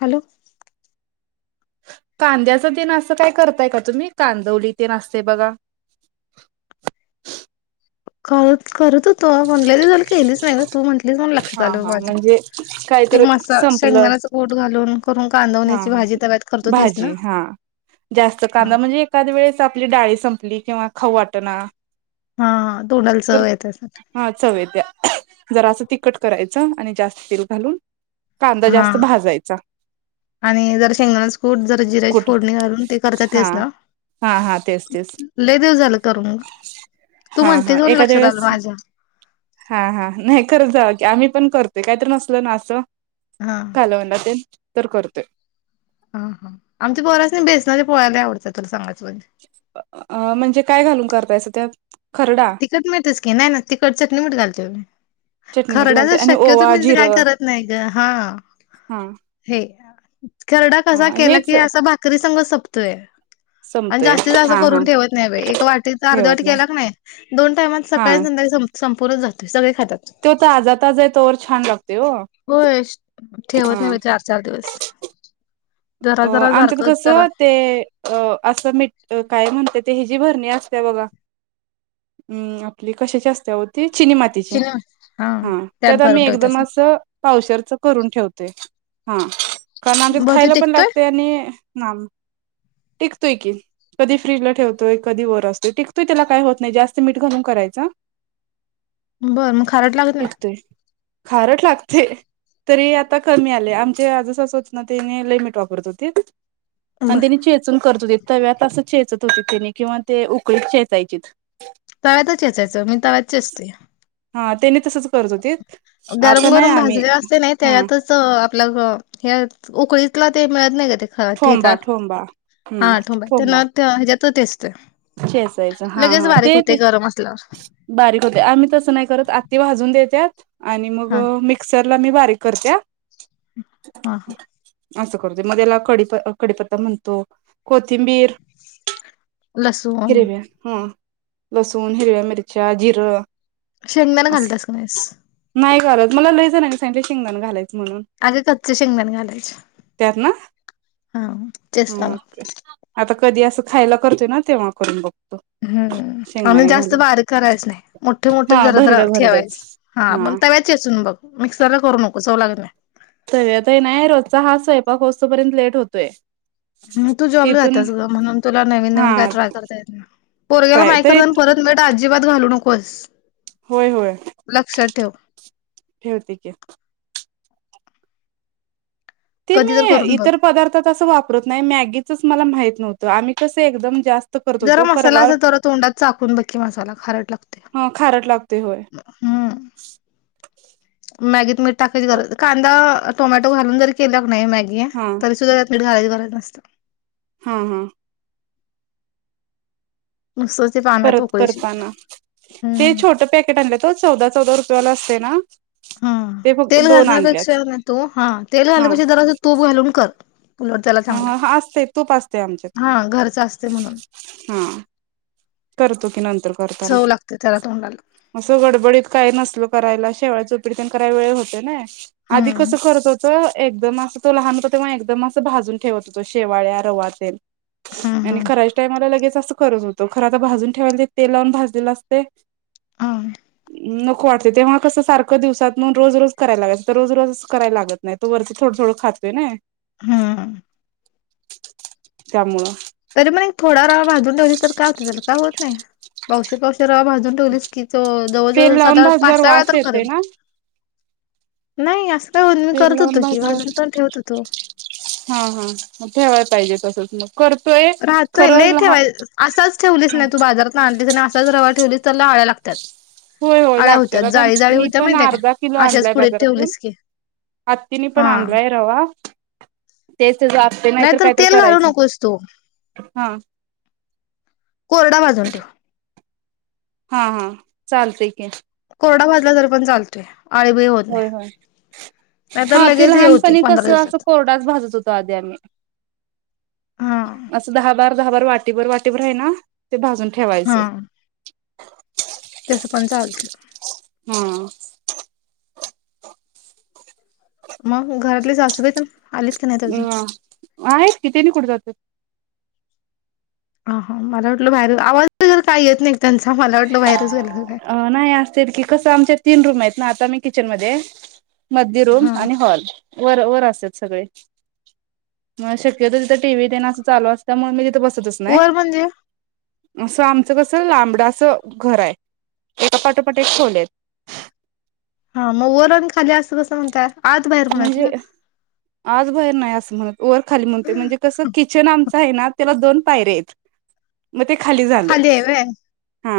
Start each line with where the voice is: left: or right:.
left: Hello
right: कांद्याचं तेन असं काय करताय का तुम्ही कांदवली तेन असते बघा
left: करत करत होत म्हणले झा केलीच नाही तू म्हटलीच म्हण लक्षात
right: हा
left: आलं
right: हा
left: माझं
right: म्हणजे
left: ते
right: काहीतरी
left: म
right: संपलं
left: शेंगच ठ घालून करून
right: हा
left: बांधवण्याची
right: हा
left: भाजी तब्यात करत होतीस
right: भाजी
left: ना
right: हा. जास्त कांदा म्हणजे एखाद वेळेस आपली डाळी संपली किंवा खाऊ वाटना
left: हा तोंडाला
right: तर
left: चव येते
right: हा चवयेत्या जर अस तिखट करायच आणि जास्त तेल घालून कांदा
left: हा
right: जास्त भाजायचा
left: आणि जर शेंगणाच कूट जर जिऱ्याची
right: कुठ
left: फोडणी घालून ते करता
right: हा
left: तेस ना
right: हा हा तेच तेच
left: ले देव झालं करू तू
right: हा
left: म्हणते
right: हा
left: जाऊन
right: एखाद्या
left: लक्षात आलं
right: वेळेस
left: माझ्या
right: हा हा नाही खरं जा आम्ही पण करतोय काहीतरी नसल ना असं
left: हा
right: कालवनाात तर करतोय
left: हा हा आमचा बरच नाही बेसना पोळायला आवडतात तुला सांग
right: अ म्हणजे काय घालून करतायच त्या
left: तिखट मिठच की नाही ना तीखट चटणी मीठ घालते
right: चटमीठ घालते
left: खरडाचच
right: आणि
left: शक्य
right: ओवा
left: तुम्ही काय
right: जिरं
left: करत नाही ग हा
right: हा
left: हे खरडा कसा
right: हा
left: केला की
right: हेच
left: असा भाकरी संग सोपतोय आणि
right: संपतोय
left: जास्तीत जास्त
right: हा हा
left: करून ठेवत नाही बा एक वाटी अर्ध वाट केला क नाही दोन टामात
right: हा
left: सकाळी संध्याळी संपूरच जातोय सगळे खातात
right: तो तर आजा ताज तोर छान लागत हो
left: होय ठेवत नाही मी चार चार दिवस जरा
right: अ
left: जरा
right: आमच्यात
left: सारखं जरा
right: कसं ते असं काय म्हणत ते हजी भरणी असते बघा अम् आपली कशाची असते्या होती चिनी मातीचे
left: चिनी
right: हा त्यात आम्ही एकदम अस पावसरच करून ठेवतोय हा कारण आमच्यात
left: बर ते
right: खायला पण
left: टिकतोय
right: लागतय आणि ना टिकतोय की कधी फ्रीजला ठेवतोय कधी वर असतोय टिककतोय त्याला काय होत नाही जास्त मीठ घालून करायचं
left: बर मग खारट लागत नाही
right: खारट लागते तरी आता कमी आले आमचे आजसत ना त्यांने लई मीठ वापर
left: नाही
right: आणि
left: बर
right: त्या चेूनन कर हो तव्यात चे त्यांनी किंवा ते उकळीत चेचायचीत
left: तव्यातच चेयाचं मी तव्यात चेचतोया
right: हा त्याने तसच करत होते
left: गरम
right: आता नाही
left: गरम
right: आम्ही
left: भाजले असते नाही
right: हा
left: त्यातच आपल्या उकळीतला ते मिळत नाही का ते खचा
right: ठोंबा ठोंबा हम्म
left: हा आठबा त्यांना हच्यात तो तेचत
right: चेचायच हा हा ते ते
left: असल्यावर.
right: बारीक होते आम्ही तसं नाही करत आती भाजून देत्यात आणि मग
left: हा
right: मिक्सरला मी बारीक करते
left: हा, हा
right: असं करते मग याला क कडीपत्ता म्हणतो कोथिंबीर
left: [unintelligible]
right: हिरव्या हा लसूण हिरव्या मिरच्या जिरं
left: शेंगदा्याना
right: असं
left: घालतस का नाहीस
right: नाही घालत मला लय जा नाही सांट शिंगदाण घालायच म्हणून
left: अग कच्चे शेंगदाण घालायचे.
right: त्यात ना
left: हा
right: हम
left: चेस्ताला.
right: आता कधी असं खायला करतोय ना तेव्हा करून बघ
left: हम् आणि जास्त बारी करायच नाही मोठे मोठे
right: हा
left: जराद
right: भरड भरडच
left: ठेवायच हा पण तव्यावर चेचून बघ मिक्सरला करू नको चव लागत नाही
right: रोजचा हा स्वयपाक होऊस तोपर्यंत लेट होतोय
left: ह तू जॉबला
right: तिथून
left: जातस ग म्हणून तुला नवीन
right: हा
left: नवीन काय ट्राय करता येत नाही पोरग्याला
right: ट्राय
left: माहित
right: तरी
left: करून परत नेट अजिबात घालवू नकोस
right: होय होय
left: परत लक्षात ठेव
right: ठेवते की ते मी
left: कधी तर करून बघ
right: इतर पदार्थतच वापरत नाही मॅगीतच मला माहित नव्हतं आम्ही कसं एकदम जास्त करत
left: जरा
right: होतो
left: मसाला
right: परवा
left: असं जरा तोंडात चाकून बघ की मसाला खारट लागतोय
right: ह खारट लागते होय
left: हम्म मॅगीत मीठ टाकायची गरज कांदा टोमॅटो घालून जरी केलं की नाही मॅगी
right: हा
left: तरी सुद्धा त्यात मीठ घालायची गरज नसते
right: हा, हा
left: नुसतच ते पाण्यात
right: परत
left: उकळीची
right: करताना ते
left: हम्म
right: छोट पॅकेट आणल्यात ओ ते चौदा चौदा रुपयावाल असतय ना
left: हा
right: ते फक्त
left: तेल
right: दोन
left: घालण्यापेक्षा
right: आणल्याच
left: नाही तू हा तेल घालण्यापेक्षा जरासं तु तूप घालून कर उलट त्याला चांगलं
right: हा ह असतय तूप असतय
left: हा घरच असते म्हणून
right: आमच्यात हा करतो की नंतर करताना
left: चव लागते त्याला तोंडाला
right: अस गडबडीत काय नसल करायला शेवाळ्याचा उपीट तेन करायला वेळ होतोय ना आधी
left: हम्म
right: कसं करत होतो. एकदम असं तो लहान होता तेव्हा एकदम असं भाजून ठेवत होतो शेवाळ्या रवा तेन
left: हम्म
right: आणि
left: हम्म
right: करायच्या टाइमाला लगेच असं करत होतो खरं तर भाजून ठेवायला तेल लावून भाजलेलं असतय
left: हम्म
right: नको वाटतय तेव्हा कसं सारख दिवसातून रोज रोज कराला लागयच तर रोज कर खातोय नय
left: हा
right: त्यामुळं
left: तरी पण एक थोडा रवा भाजून ठेवलीस तर काय होतय त्याला काय होत नाही पावशेर पावशेर रवा भाजून ठेवलीस की तो जवळ जवळ
right: तेल लावून
left: साधारण पाच
right: भाजल्यावर
left: सहा वेळा
right: वास
left: तर
right: येते
left: करल
right: ना
left: नाही असं काय [unintelligible]
right: तेल
left: करत
right: लावून
left: होतो की
right: भाजल्यावर
left: भाजून पण ठेवत होतो
right: हा हा मग ठेवायला पाहिजे तसंच
left: राहतोय लय ठेवाय असाच ठेवलीस नाही तू बाजारातून आणलीस तसाच रवा ठेवलीस त्याला आळ्या लागत्यात
right: होय होय
left: आळ्या होत्या
right: लागतात आता
left: जाळी जाळी
right: मी
left: होत्या
right: पण
left: माहिती आहे काय अशाच पुडित ठेवलीस की
right: हत्तींनी पण
left: हा
right: आणलाय रवा तेच त्याच आप्पे नाहीतर काहीतरी
left: तेल घालू नकोस तू
right: करायचं हा
left: कोरडा भाजून ठेव
right: हा हा चालतंय की
left: कोरडा भाजला तरी पण चालतोय आळीबीळी होत नाही
right: होय होय
left: नाहीतर
right: हा ते
left: लगेच हे होते
right: लहानपणी
left: पंधरा
right: कस असं
left: दिवसात
right: कोरडाच भाजत होतो आधी आम्ही
left: हा
right: असं दहा बार दहाभर वाटीभर वाटीभर आहे ना ते भाजून
left: हा
right: ठेवायचं
left: ं पण चालत
right: हम्म
left: मग घरातली सासूबाई तेन आलीत की नाहीत अजून
right: हम आहेत की तिनी कुठे जातात
left: हा हा मला वाटलं बाहेर आवाबिवाज काही येत नाही त्यांचा मला वाटल
right: अ नाही असतात की कसं आमच्या तीन रूम आहेत ना आता मी किचन मध्ये मधली रूम
left: हा
right: आणि हॉल वर वर असत्यात सगळे म शक्यतो तिथं टी व्ही तेन असं चालू असंतय त्यामुळे मी तिथे बसत
left: वर म्हणजे
right: असं आमचं कसं लांबडा असं घर आहे एका पाठोपाठ एक खोल्या आहेत
left: हा मग वर आनी, खाली अस कसं म्हणताय. आत बाहेर म्हणायचं
right: म्हणजे,,
left: ना
right: आज बाहेर नाही अस म्हणत,, वर, खाली म्हणतोय, म्हणजे कसं किचन आमऽऽ आहे ना त्याला दोन पायर्या आयतं मग ते खाली झालं,,, हा,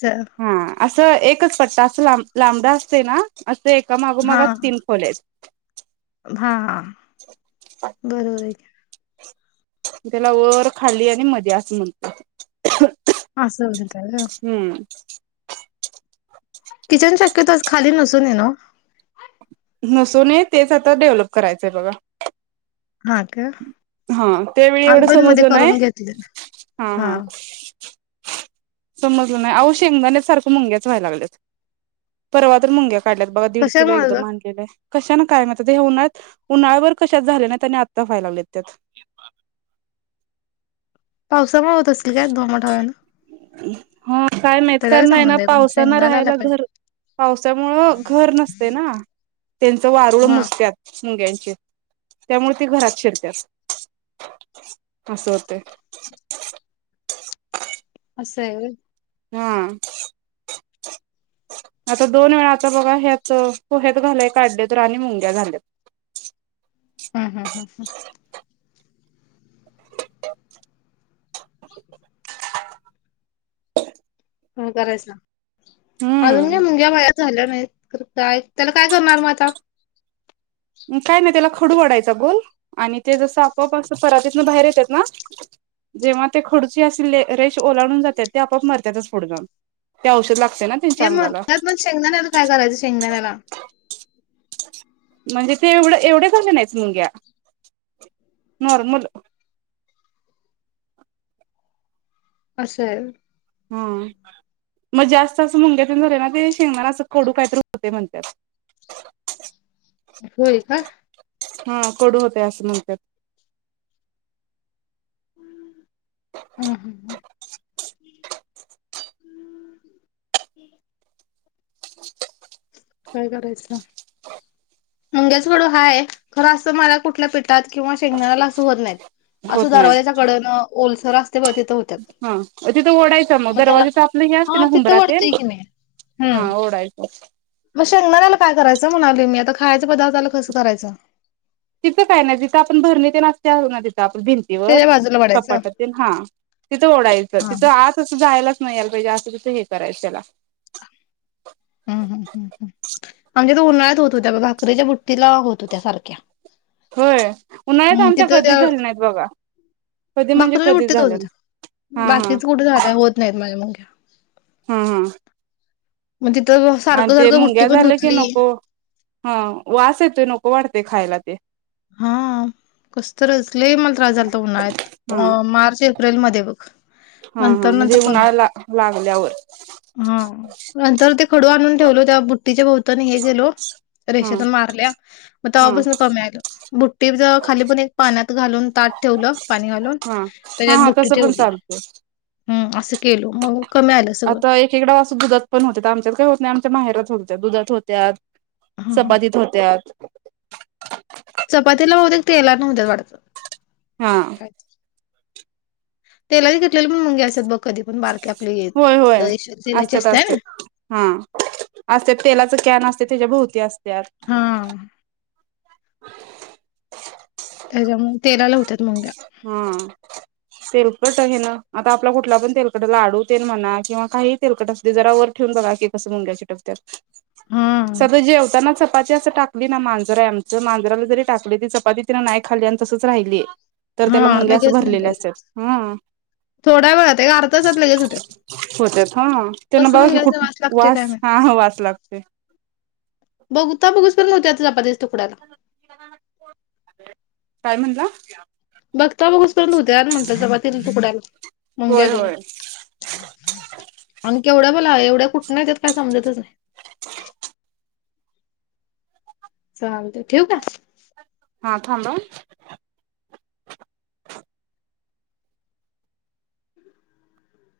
left: अ
right: हा असं एकच पट्टा असं, लांब लांबडा असतय ना असं एका मागोमाग
left: हा
right: असं तीन खोल्या आइत
left: हा,, बरोबर आय कीऽऽ
right: म त्याला वर खाली आणि मध्ये असं म्हणतोय
left: ह किचन शक्यतो असं खाली नसू नये ना ओ
right: नसून नये तेच आता डेव्हलप करायचंय बघा.
left: हा का
right: हा त्यावेेळी एवढं
left: आम्ही पण मध्ये
right: समजलं नाइ
left: करून घेतले
right: हा, हा समजलं नाही,, आओ शेंगदाणेत सारखं मुंग्याच व्हाय लागल्यात,, परवा तर मुंग्याऽऽ काढल्यात बघा दीड किलो
left: कशामुळे ग
right: एकदम आणलेलं आय कशाने काय म्हत उन्हाळ्या उन्हा्यावर कशाात झाल्या नाही त्याने आत्ता फायला लागले त्यात [unintelligible]
left: पावसामुळे होत असतील काय,, दमट हवेनं.
right: हा, काय माहित
left: त्याला
right: कार
left: काय
right: नाही ना
left: संबंध आहे पण
right: पावसाना
left: शेंगदाण्याला
right: राहायला
left: काय
right: घरऽऽ पावसामुळं घर नसतत ना,, त्यांचं वारूळ
left: हा
right: मुजत्यात मुंग्यांची,, त्यामुळे ती घरात शिरत्यात अस होतय
left: असं आह वय
right: हां, आता दोन वेळा, आता बघा ह्याच पोह्यात घालय काढलेय तर आणि मुंग्या झाल्यात. [unintelligible]
left: हम् हम् हम् हम
right: [unintelligible] [inaudible]
left: ह करायचा,, अजून
right: हम्म
left: काय मुणग्या माय झाल्या नाहीत तर काय त्याला काय करणार म आता.
right: काय नाही त्याला खडू वाडायचा गोल,, आणि ते जसं आपोआप असं परातीतन बाहेर येतात नाऽऽ जेव्हा ते खडूची अशी रेश ओलाडून जातात ते आपोआप मरतातच पुढं जाऊन ते औषध लागऽऽ तर ना त्यांच्या
left: ते
right: अंगाला.
left: मरतात पण शेंगदाण्याला काय करायचं शेंगदाण्याला
right: म्हणजे ते एवढ एवढ्याच नाहीच मुंग्या,, नॉर्मल
left: असंय
right: हाम, मग जास्त असं मुंग्या तन झालं ना,, ते शेंगदाण अस कडू काहीतरी होतेय म्हणतात [unintelligible]
left: होय का.
right: हा कडू होतेय असं म्हणत्यात
left: हम हा ह हम्म काय करायचं मुंग्याचा खडू हाय,, खरं असं मला कुठल्या पिठात किंवा शेंगदाण्याला असं होत नाहीत. असं
right: होत नाहीत
left: दरवाज्याच्या कडन,, ओलसर असतऽऽ
right: हा, तिथं ओढायचं मग,, दरवाजेच आपलं हे असते
left: हा
right: ना
left: तिथं
right: हुंबरा
left: वाढतंय
right: तनऽऽ
left: की नाही हम्म.
right: हा ओडायच
left: मग शेंगदाण्याला काय करायचं म्हणालोय मी,, आता खायच्या पदार्थाला कसं करायचंऽ
right: तिथं काय नाय,, जिथं आपण भरणी तन आसत्याऽऽ आप भिंतीवर,
left: त्याच्या बाजूला वाढायचं.
right: कपाटात, तन, हा,, तिथं ओढायचं
left: हा
right: तिथं आत असं जायलाऽऽ नाही याला पाहिजे असं तस हे करायचं त्याला
left: हम् हम ह आमच्यात उन्हाळ्यात होत होता बगा भाकरीेच्या बुट तिला होत होत्या सारख्या
right: होय उन्हाळ्यात आमच्या कधीच झाले नाहीत बघा कधी म्हणजे
left: भाकरीची
right: कधीच
left: बुटी
right: झालं
left: ठेव
right: नाही
left: इथ
right: हा हा
left: बाकीच कुठ जागा होत नाहीत मांडून ठेव
right: हम्म हम
left: तिथं
right: आणि
left: सारखं
right: ते
left: सारखं बुट्टी
right: मुंग्या
left: पण
right: झालं की
left: धुतली
right: नको हा वास येतोय नको वाटतय खायला ते.
left: हा कस तरच लेई मला त्रास झालता उन्हाळ्यात
right: हा
left: मार्च एप्रिलमध्ये ब
right: हा हा म्हणजे उन्हाळा लाग लागल्याव
left: हा नंतर ते खडू आणून ठेवलो त्या बुट्टीच्या भवतनी हे गेलो
right: हा
left: रेषा दोन मारल्या मग
right: हा
left: तवापासान कमी आल. टीप जवळ खाली पण एक पाण्यात घालून तााट ठेवलं पाणी घालून
right: हा हा
left: त्याच्यात
right: हा
left: बुट्टी
right: तसं पण
left: ठेवली.
right: चालतंय
left: हम्म असं केलो मग कमी आलं सगळं
right: आता एकीकड अस दुधात पण होतात आमच्यात काही होत नाही आ माहेरात होत्यात दुधात होत्यात
left: हा हा
right: चपातीत होत्यात.
left: चपातीला बहतेक तेलान होत्यात वाटत.
right: हां
left: तेलाच्या किटलीला पण मुंग्या असत्यात बग. कधी पण बारके आपले
right: होय
left: येत
right: होय
left: ईश्वर ललाचे
right: असत्यात असत्यात हा
left: [unintelligible]
right: असत्यात तेलाच कॅन असतय त्याच्या भोवती असत्यात.
left: हा त्याच्यामुळे तेलाला हुत्यात मुंग्या.
right: हम्म तेलकट हे ना आता आपला कुठला पण तेलकट लाडू तेल म्हणा किंवा काहीही तेलकट असुदे जरा वर ठेव ठेऊन बघा की कस मुंग्या चिकटकत्यात
left: हा
right: साध जेवताना चपाती अस टाक मी ना मांजर आहे आमचं मांजराला जरी टाकली की चपाती तिंन नाही खाली आणि तसंच राहिली. तर
left: हा
right: त्याला मुंग्या अस
left: लगेच
right: भरलेले
left: मुंग्या
right: असत्यात
left: होतात.
right: हम्म
left: थोड्या वेळात आहे अर्ध्या तासात लगेच होत्यात.
right: होत्यात हम त्यांना
left: कसं
right: बघा की
left: मुंग्याचा
right: कुठ
left: लागतोय
right: वास हा हा वास लागतय.
left: बघूता बघूसपर्यंत होत्यात चपातीच्या तुकड्याला.
right: काय म्हणला?
left: बघता बघूस पर्यंत होत्यात म्हटलं चपातीच्या तुकड्याला मुंग्या
right: होय
left: गं.
right: होय. [inaudible]
left: आणखी केवढ्या बाला एवढ्या कुठन येत्यात काय समजतच नाय. चालतय ठेवू काय?
right: हा थांब हं.